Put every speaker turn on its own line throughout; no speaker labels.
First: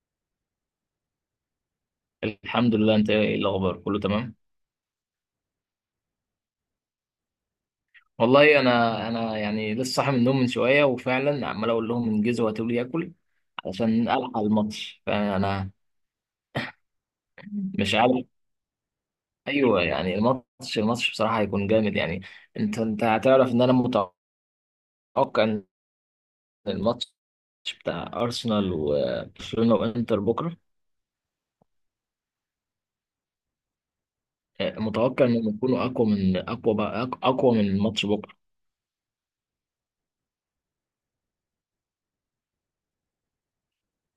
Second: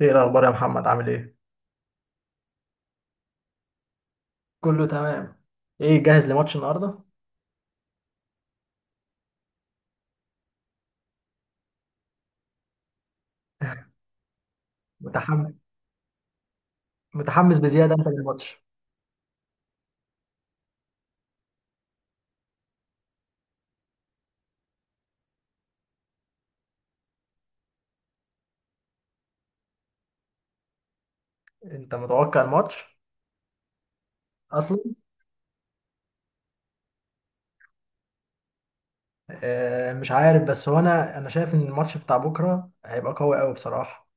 ايه الاخبار يا محمد؟ عامل ايه؟
الحمد لله. انت ايه الاخبار؟ كله تمام؟
كله تمام. ايه، جاهز لماتش النهارده؟
والله انا يعني لسه صاحي من النوم من شويه، وفعلا عمال اقول لهم انجزوا هاتوا لي اكل علشان الحق الماتش.
متحمس؟
فانا
متحمس بزياده
مش
انت
عارف.
للماتش؟
ايوه يعني الماتش بصراحه هيكون جامد يعني. انت هتعرف ان انا متوقع ان الماتش بتاع ارسنال وبرشلونه وانتر بكره.
انت متوقع الماتش اصلا؟
اه، متوقع انهم يكونوا اقوى من اقوى، بقى اقوى من الماتش بكره.
آه مش عارف، بس هو انا شايف ان الماتش بتاع بكره هيبقى قوي قوي بصراحه.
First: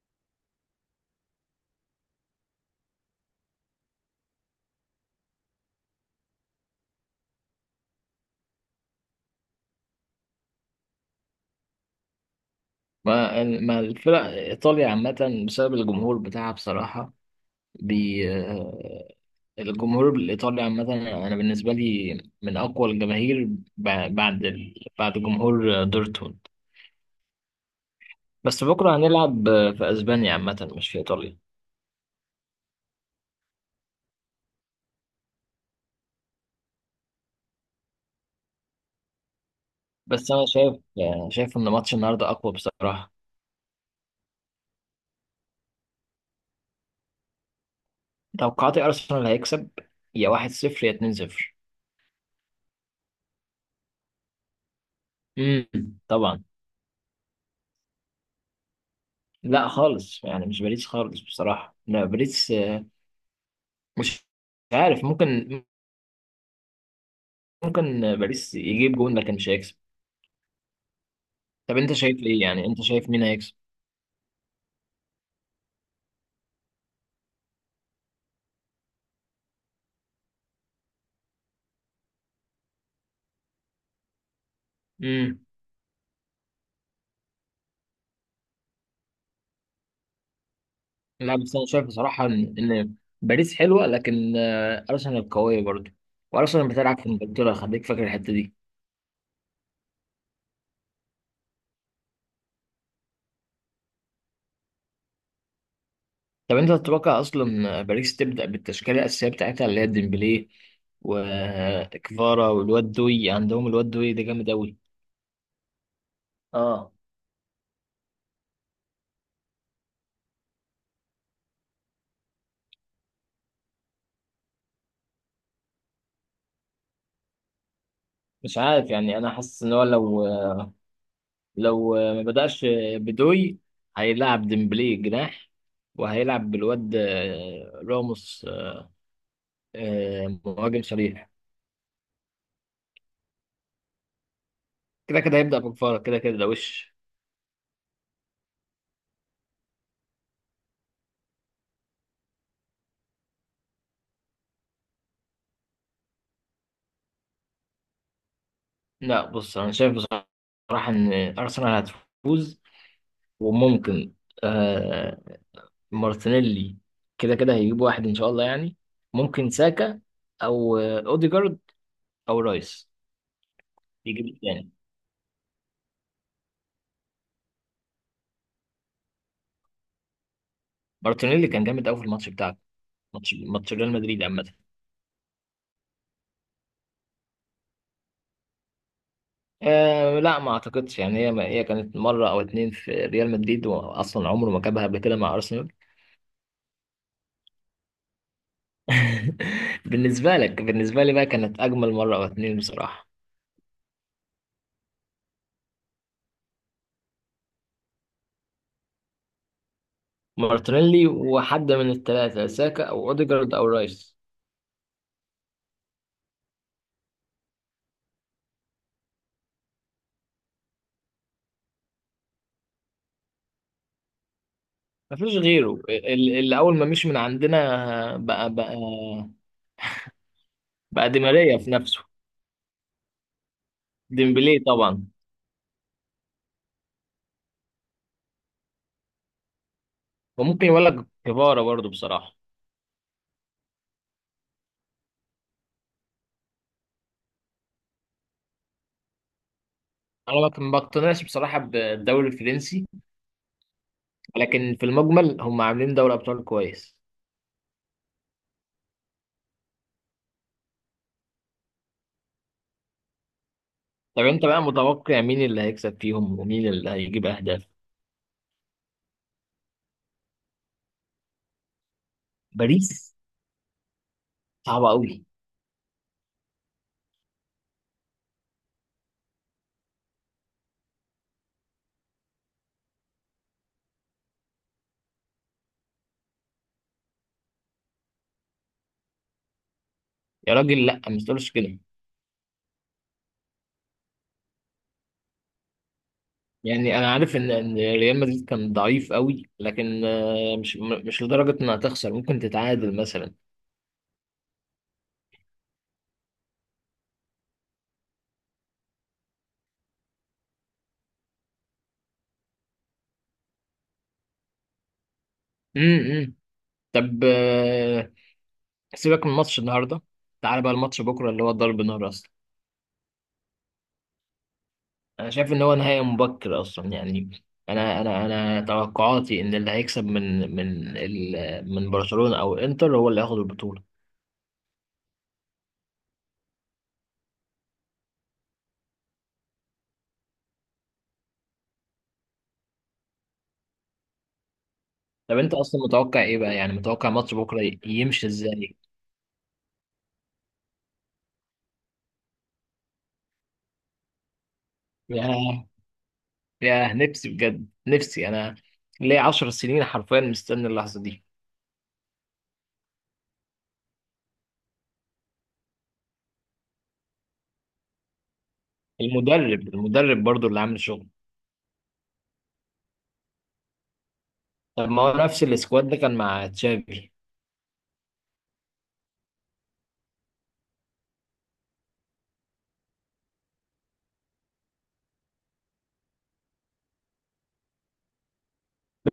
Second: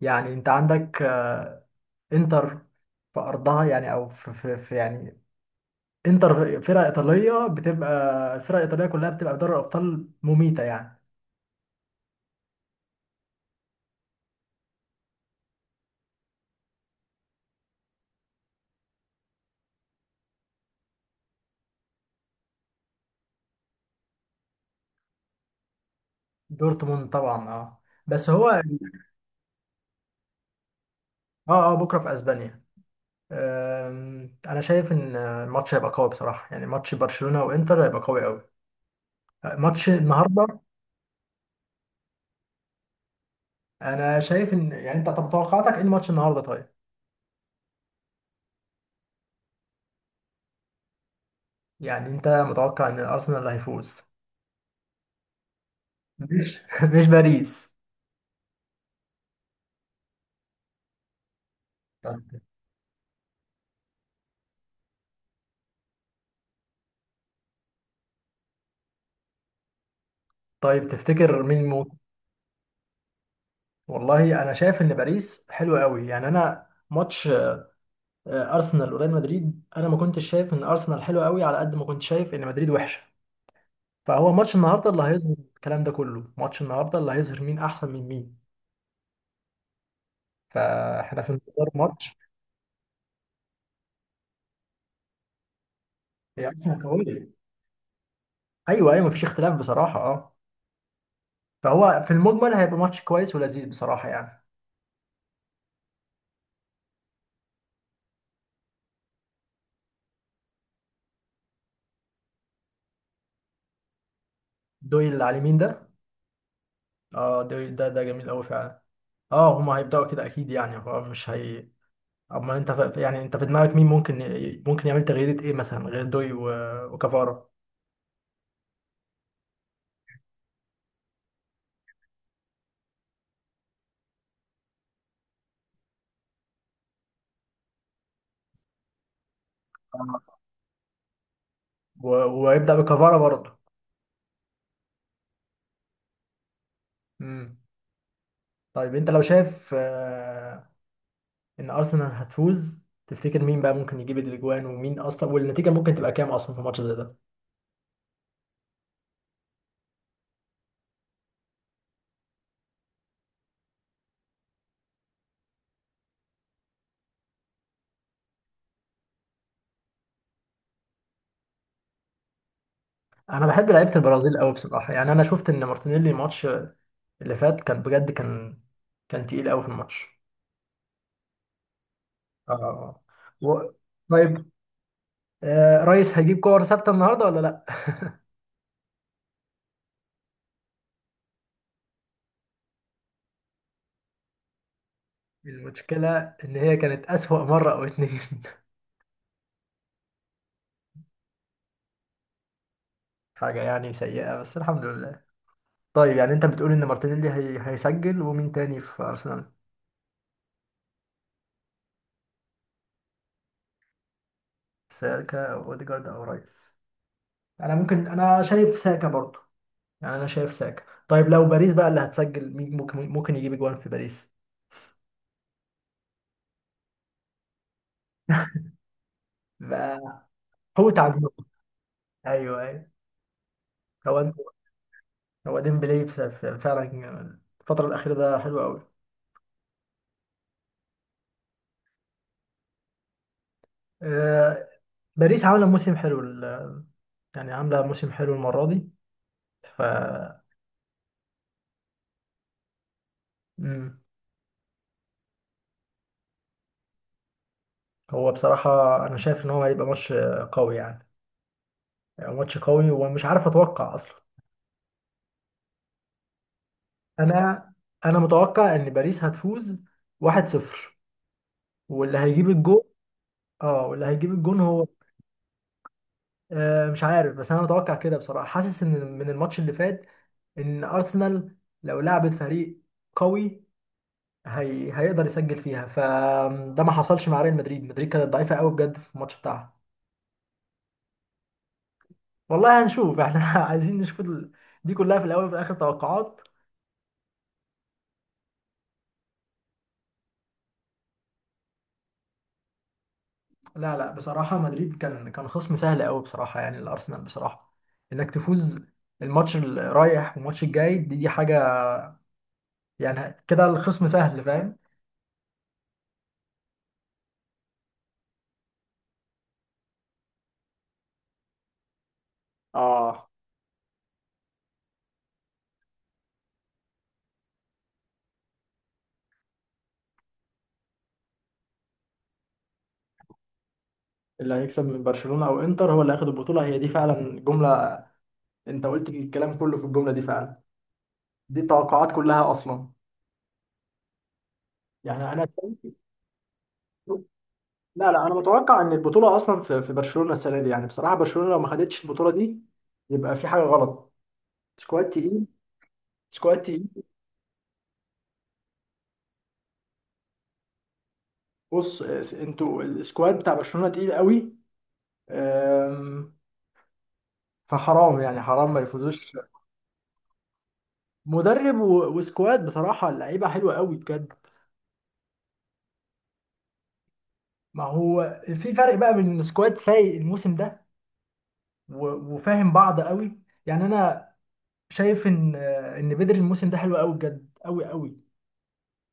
يعني انت عندك انتر في ارضها، يعني او في يعني انتر فرقه ايطاليه، بتبقى الفرق الايطاليه كلها بتبقى في دوري الابطال مميته يعني.
ما الفرق ايطاليا عامه بسبب الجمهور بتاعها بصراحه. بي آه، الجمهور الإيطالي عامة، أنا بالنسبة لي من أقوى الجماهير بعد جمهور دورتموند.
دورتموند طبعا، اه. بس هو اه.
بس بكرة هنلعب في أسبانيا عامة، مش في إيطاليا.
اه، بكره في اسبانيا. انا شايف ان الماتش هيبقى قوي بصراحه، يعني ماتش برشلونه وانتر هيبقى قوي قوي. ماتش
بس
النهارده،
أنا شايف، شايف إن ماتش النهاردة أقوى بصراحة.
انا شايف ان يعني انت، طب توقعاتك ايه الماتش النهارده؟ طيب،
توقعاتي أرسنال هيكسب، يا 1-0 يا 2-0.
يعني انت متوقع ان الارسنال اللي هيفوز؟
امم، طبعا.
مش مش باريس؟
لا خالص، يعني مش باريس خالص بصراحة. لا،
طب-
باريس مش عارف. ممكن، باريس يجيب جون لكن مش هيكسب.
طيب تفتكر مين
طب أنت
ممكن؟
شايف إيه؟ يعني أنت شايف مين هيكسب؟
والله انا شايف ان باريس حلو قوي، يعني انا ماتش ارسنال وريال مدريد، انا ما كنتش شايف ان ارسنال حلو قوي على قد ما كنت شايف ان مدريد وحشه. فهو ماتش النهارده اللي هيظهر
امم.
الكلام ده كله، ماتش النهارده اللي هيظهر مين احسن من مين. فاحنا في
لا، بس انا
انتظار
شايف
ماتش.
بصراحه ان باريس حلوه، لكن ارسنال قويه برضه. وارسنال
يعني
بتلعب في
قوية.
انجلترا، خليك فاكر الحته دي.
ايوه ايوه، مفيش اختلاف بصراحه، اه. فهو في المجمل هيبقى ماتش كويس ولذيذ بصراحه يعني.
طب انت تتوقع اصلا باريس تبدا بالتشكيله الاساسيه بتاعتها، اللي هي ديمبلي وكفارا والواد دوي؟ عندهم الواد دوي ده جامد قوي.
دويل اللي على اليمين ده؟
اه،
اه، دويل ده ده جميل قوي فعلا. اه هما هيبداوا كده اكيد يعني، هو مش هي. اما انت يعني انت في دماغك مين ممكن ممكن يعمل تغييرات ايه مثلا غير دوي وكفارة؟
مش عارف. يعني انا حاسس ان هو لو، ما بداش بدوي، هيلعب ديمبلي جناح، وهيلعب بالواد راموس
آه.
مهاجم صريح.
ويبدا بكفارة برضه.
كده كده هيبدا بكفارا، كده كده ده وش.
امم. طيب انت لو شايف ان ارسنال هتفوز، تفتكر مين بقى ممكن يجيب الاجوان، ومين اصلا، والنتيجه ممكن تبقى كام اصلا في ماتش زي ده؟
لا، بص انا شايف بصراحه ان ارسنال هتفوز، وممكن آه مارتينيلي كده كده هيجيب واحد ان شاء الله يعني. ممكن ساكا، او اوديجارد، او رايس
انا بحب لعيبه
يجيب
البرازيل قوي
الثاني.
بصراحه، يعني انا شفت ان مارتينيلي الماتش اللي فات كان بجد، كان كان تقيل قوي في الماتش.
مارتينيلي كان جامد قوي في الماتش بتاعك،
اه.
ماتش
و...
ماتش ريال مدريد عامه.
طيب، آه رئيس هيجيب كور ثابته النهارده ولا لا؟
آه لا، ما اعتقدش يعني. هي كانت مره او اتنين في ريال مدريد، واصلا عمره ما جابها قبل كده مع ارسنال.
المشكله ان هي كانت اسوأ مره او اتنين.
بالنسبه لك. بالنسبه لي بقى كانت اجمل مره او اتنين بصراحه.
حاجه يعني سيئه، بس الحمد لله. طيب يعني انت بتقول ان مارتينيلي هيسجل، ومين تاني في ارسنال؟
مارتينيلي، وحد من الثلاثة: ساكا أو أوديجارد أو رايس.
ساكا أو اوديجارد او رئيس؟ انا ممكن، انا شايف ساكا برضو. يعني انا شايف ساكا. طيب لو باريس بقى اللي هتسجل، مين ممكن، ممكن يجيب جوان في باريس؟
مفيش غيره، اللي أول ما مشي من عندنا بقى، بقى
بقى هو
بقى دي
تعجبني.
ماريا في نفسه.
ايوه ايوه. هو انت؟
ديمبلي طبعا.
هو ديمبلي فعلا الفتره الاخيره ده حلو قوي.
وممكن يقول لك كفارة برضه بصراحة.
آه، باريس عامله موسم حلو، يعني عامله موسم حلو المره دي، ف…
أنا ما بقتنعش بصراحة بالدوري الفرنسي،
مم.
لكن في المجمل هم عاملين دوري أبطال كويس.
هو بصراحه انا شايف ان هو هيبقى ماتش قوي، يعني ماتش قوي ومش عارف اتوقع اصلا.
طب أنت بقى متوقع مين اللي هيكسب فيهم، ومين اللي هيجيب أهداف؟
انا، انا متوقع ان باريس هتفوز 1-0، واللي هيجيب الجول،
باريس؟
اه، واللي هيجيب الجون هو.
صعبة أوي.
آه مش عارف، بس انا متوقع كده بصراحه. حاسس ان من الماتش اللي فات ان ارسنال لو لعبت فريق قوي، هيقدر يسجل فيها، فده ما حصلش مع ريال مدريد. مدريد كانت ضعيفه قوي بجد في الماتش بتاعها.
يا راجل، لا ما تقولش كده.
والله هنشوف. احنا عايزين نشوف دي كلها في الاول وفي الاخر توقعات.
يعني انا عارف ان ريال مدريد كان ضعيف قوي، لكن مش، مش لدرجه انها تخسر. ممكن تتعادل مثلا.
لا لا بصراحه، مدريد كان كان خصم سهل قوي بصراحه، يعني الارسنال بصراحه انك تفوز الماتش الرايح والماتش الجاي، دي حاجه. يعني كده الخصم سهل، فاهم.
إمم. طب سيبك من ماتش النهارده، تعال بقى الماتش بكره اللي هو ضرب نار اصلا.
اه.
انا شايف ان هو نهائي مبكر اصلا يعني. انا توقعاتي ان اللي هيكسب من برشلونه او انتر هو اللي هياخد البطوله.
اللي هيكسب من برشلونة او انتر هو اللي هياخد البطولة، هي دي فعلا جملة. انت قلت الكلام كله في الجملة دي فعلا. دي التوقعات كلها اصلا. يعني
طب
انا
انت اصلا
شايف-
متوقع ايه بقى؟ يعني متوقع ماتش بكره
لا لا،
يمشي
انا
ازاي؟
متوقع ان البطولة اصلا في في برشلونة السنة دي. يعني بصراحة برشلونة لو ما خدتش البطولة دي، يبقى في حاجة غلط. سكواد تقيل. سكواد تقيل.
يا نفسي بجد، نفسي انا ليا 10 سنين حرفيا مستني اللحظه دي.
بص انتوا السكواد بتاع برشلونة تقيل قوي. آم، فحرام يعني، حرام ما يفوزوش.
المدرب برضو اللي عامل شغل.
مدرب وسكواد بصراحة، اللعيبة حلوة قوي بجد.
طب ما هو نفس السكواد ده كان مع تشافي.
ما هو في فرق بقى بين سكواد فايق الموسم ده، وفاهم بعض قوي. يعني انا شايف ان ان بدري الموسم ده حلو قوي بجد، قوي قوي.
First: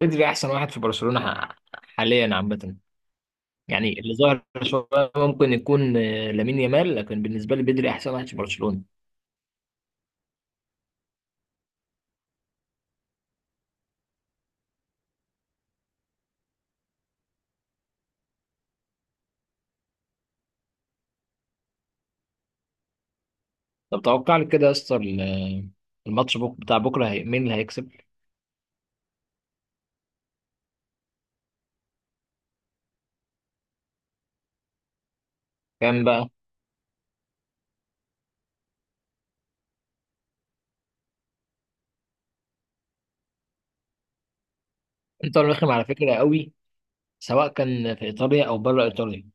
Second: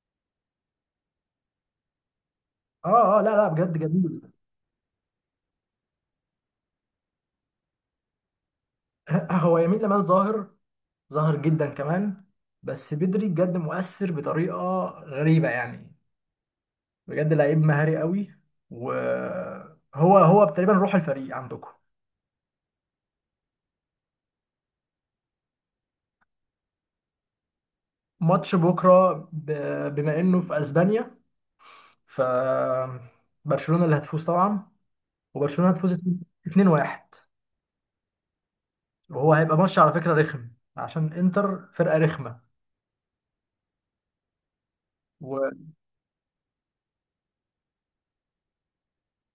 بدري احسن واحد في برشلونه حاليا عامه.
اه اه، لا لا بجد
يعني اللي
جميل.
ظاهر شويه ممكن يكون لامين يامال، لكن بالنسبه لي بدري احسن واحد في برشلونه.
هو يمين لمال ظاهر، ظاهر جدا كمان. بس بدري بجد مؤثر بطريقة غريبة يعني. بجد لعيب مهاري قوي. وهو هو تقريبا روح الفريق عندكم.
طب توقع لي كده يا اسطى، الماتش بتاع بكره، مين اللي هيكسب؟
ماتش بكرة، بما انه في اسبانيا ف… برشلونة اللي هتفوز طبعا. وبرشلونة هتفوز
كام بقى؟
2-1، وهو هيبقى ماتش على فكرة رخم، عشان انتر فرقة رخمة.
انتر رخم
وانا
على فكره قوي، سواء كان في ايطاليا او بره ايطاليا.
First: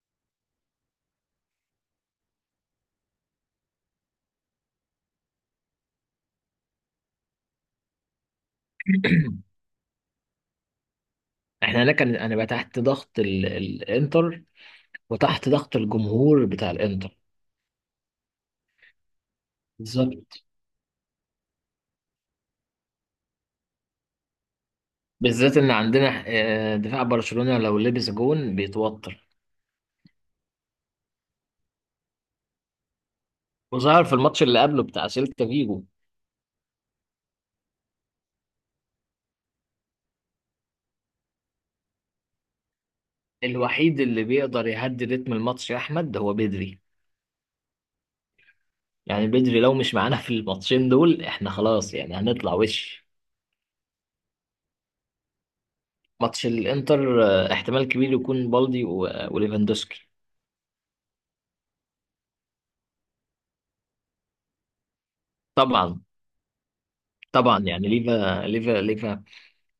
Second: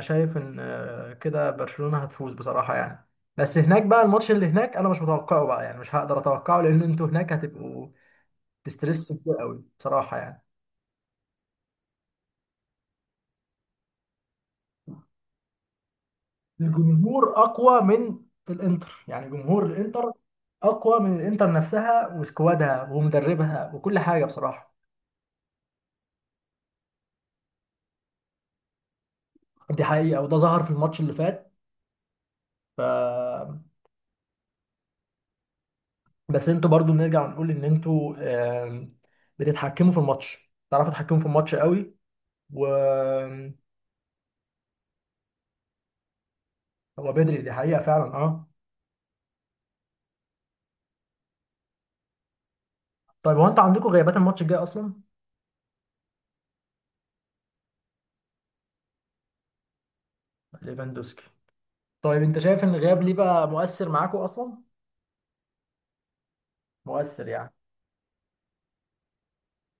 شايف ان كده برشلونة هتفوز بصراحة يعني. بس هناك بقى، الماتش اللي هناك انا مش متوقعه بقى، يعني مش هقدر اتوقعه، لان انتوا هناك هتبقوا في ستريس كتير قوي بصراحة يعني.
احنا هناك، انا بقى تحت ضغط الانتر، وتحت ضغط الجمهور بتاع الانتر.
الجمهور اقوى من الانتر، يعني جمهور الانتر
بالظبط.
اقوى من الانتر نفسها وسكوادها ومدربها وكل حاجة بصراحة.
بالذات ان عندنا دفاع برشلونة لو لبس جون بيتوتر.
دي حقيقة، وده ظهر في الماتش اللي فات، ف…
وظهر في الماتش اللي قبله بتاع سيلتا فيجو.
بس انتوا برضو نرجع نقول ان انتوا آم، بتتحكموا في الماتش، تعرفوا تتحكموا في الماتش قوي. و…
الوحيد اللي بيقدر يهدي رتم الماتش يا احمد هو بدري.
هو بدري، دي حقيقة فعلا، اه.
يعني بدري لو مش معانا في الماتشين دول احنا خلاص، يعني هنطلع وش.
طيب هو انتوا عندكم غيابات الماتش الجاي اصلا؟
ماتش الانتر، احتمال كبير يكون بالدي وليفاندوسكي.
ليفاندوسكي. طيب انت شايف ان الغياب ليه بقى مؤثر معاكم اصلا؟
طبعا.
مؤثر يعني.
طبعا، يعني ليفا.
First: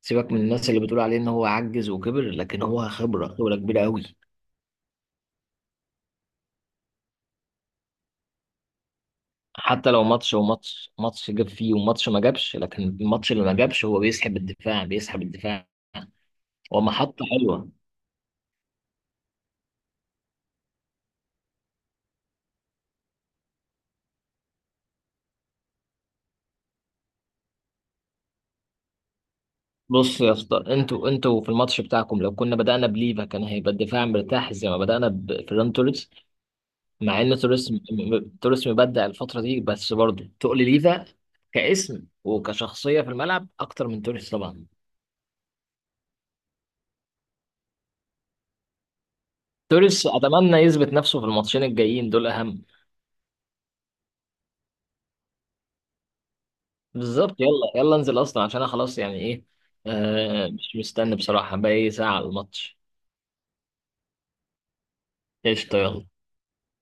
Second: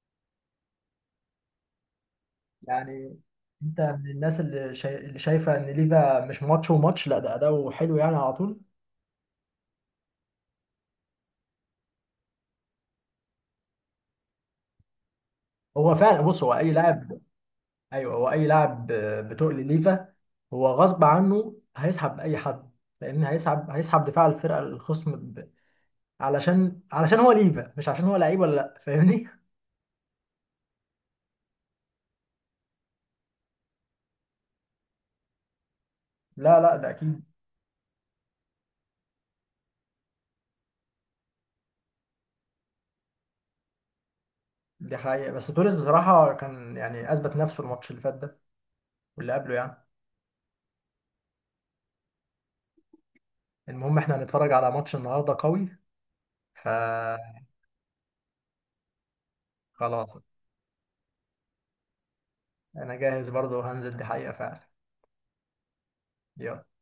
سيبك من الناس اللي بتقول عليه ان هو عجز وكبر، لكن هو
يعني
خبرة، خبرة
انت
كبيرة قوي.
من الناس اللي، اللي شايفة ان ليفا مش ماتش وماتش، لا ده اداؤه حلو يعني على طول.
حتى لو ماتش، هو ماتش. ماتش جاب فيه وماتش ما جابش، لكن الماتش اللي ما جابش هو بيسحب الدفاع، بيسحب الدفاع.
هو فعلا، بص، هو اي
هو
لاعب.
محطة حلوة.
ايوه، هو اي لاعب بتقل ليفا هو غصب عنه هيسحب اي حد، لان هيسحب، هيسحب دفاع الفرقه الخصم علشان هو ليفا، مش عشان هو لعيب ولا لا، فاهمني.
بص يا اسطى، انتوا في الماتش بتاعكم لو كنا بدأنا بليفا كان هيبقى الدفاع مرتاح، زي ما بدأنا بفيران توريس.
لا لا، ده
مع
اكيد.
ان توريس، توريس مبدع الفترة دي، بس برضه تقل ليفا كاسم وكشخصية في الملعب اكتر من توريس طبعا.
دي حقيقه، بس توريس بصراحه كان يعني اثبت نفسه الماتش اللي فات ده واللي قبله يعني.
توريس اتمنى يثبت نفسه في الماتشين الجايين دول اهم.
المهم احنا هنتفرج على ماتش النهارده قوي،
بالظبط.
فخلاص.
يلا يلا انزل اصلا، عشان انا خلاص يعني ايه. مش مستني بصراحة، باقي ساعة على الماتش.
انا جاهز برضه وهنزل، دي حقيقه فعلا.
قشطة، يلا.
يلا.